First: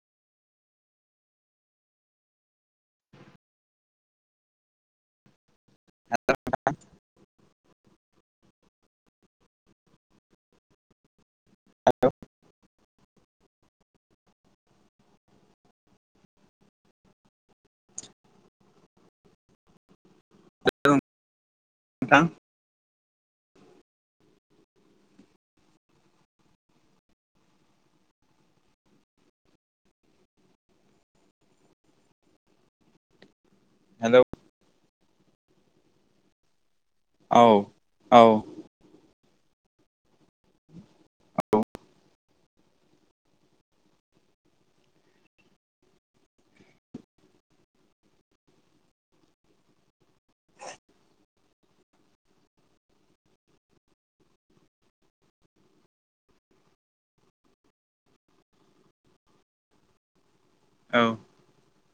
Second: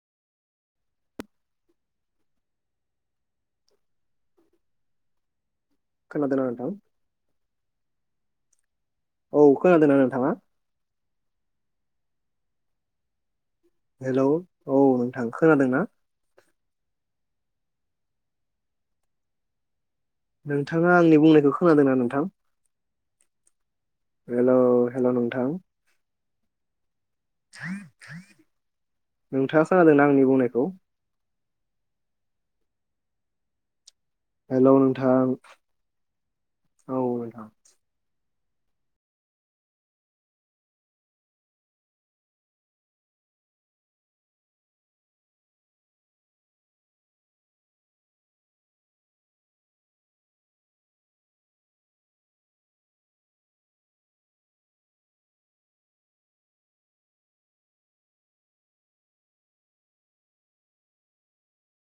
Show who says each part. Speaker 1: खोनादोंना नोंथां? औ खोनादोंना नोंथाङा?
Speaker 2: हेल'
Speaker 1: हेल' औ नोंथां खोनादोंना? नोंथाङा आंनि बुंनायखौ खोनादोंना नोंथां? हेल' हेल' नोंथां नोंथाङा खोनादोंना आंनि बुंनायखौ?
Speaker 2: हेल'
Speaker 1: हेल' नोंथां
Speaker 2: औ औ औ औ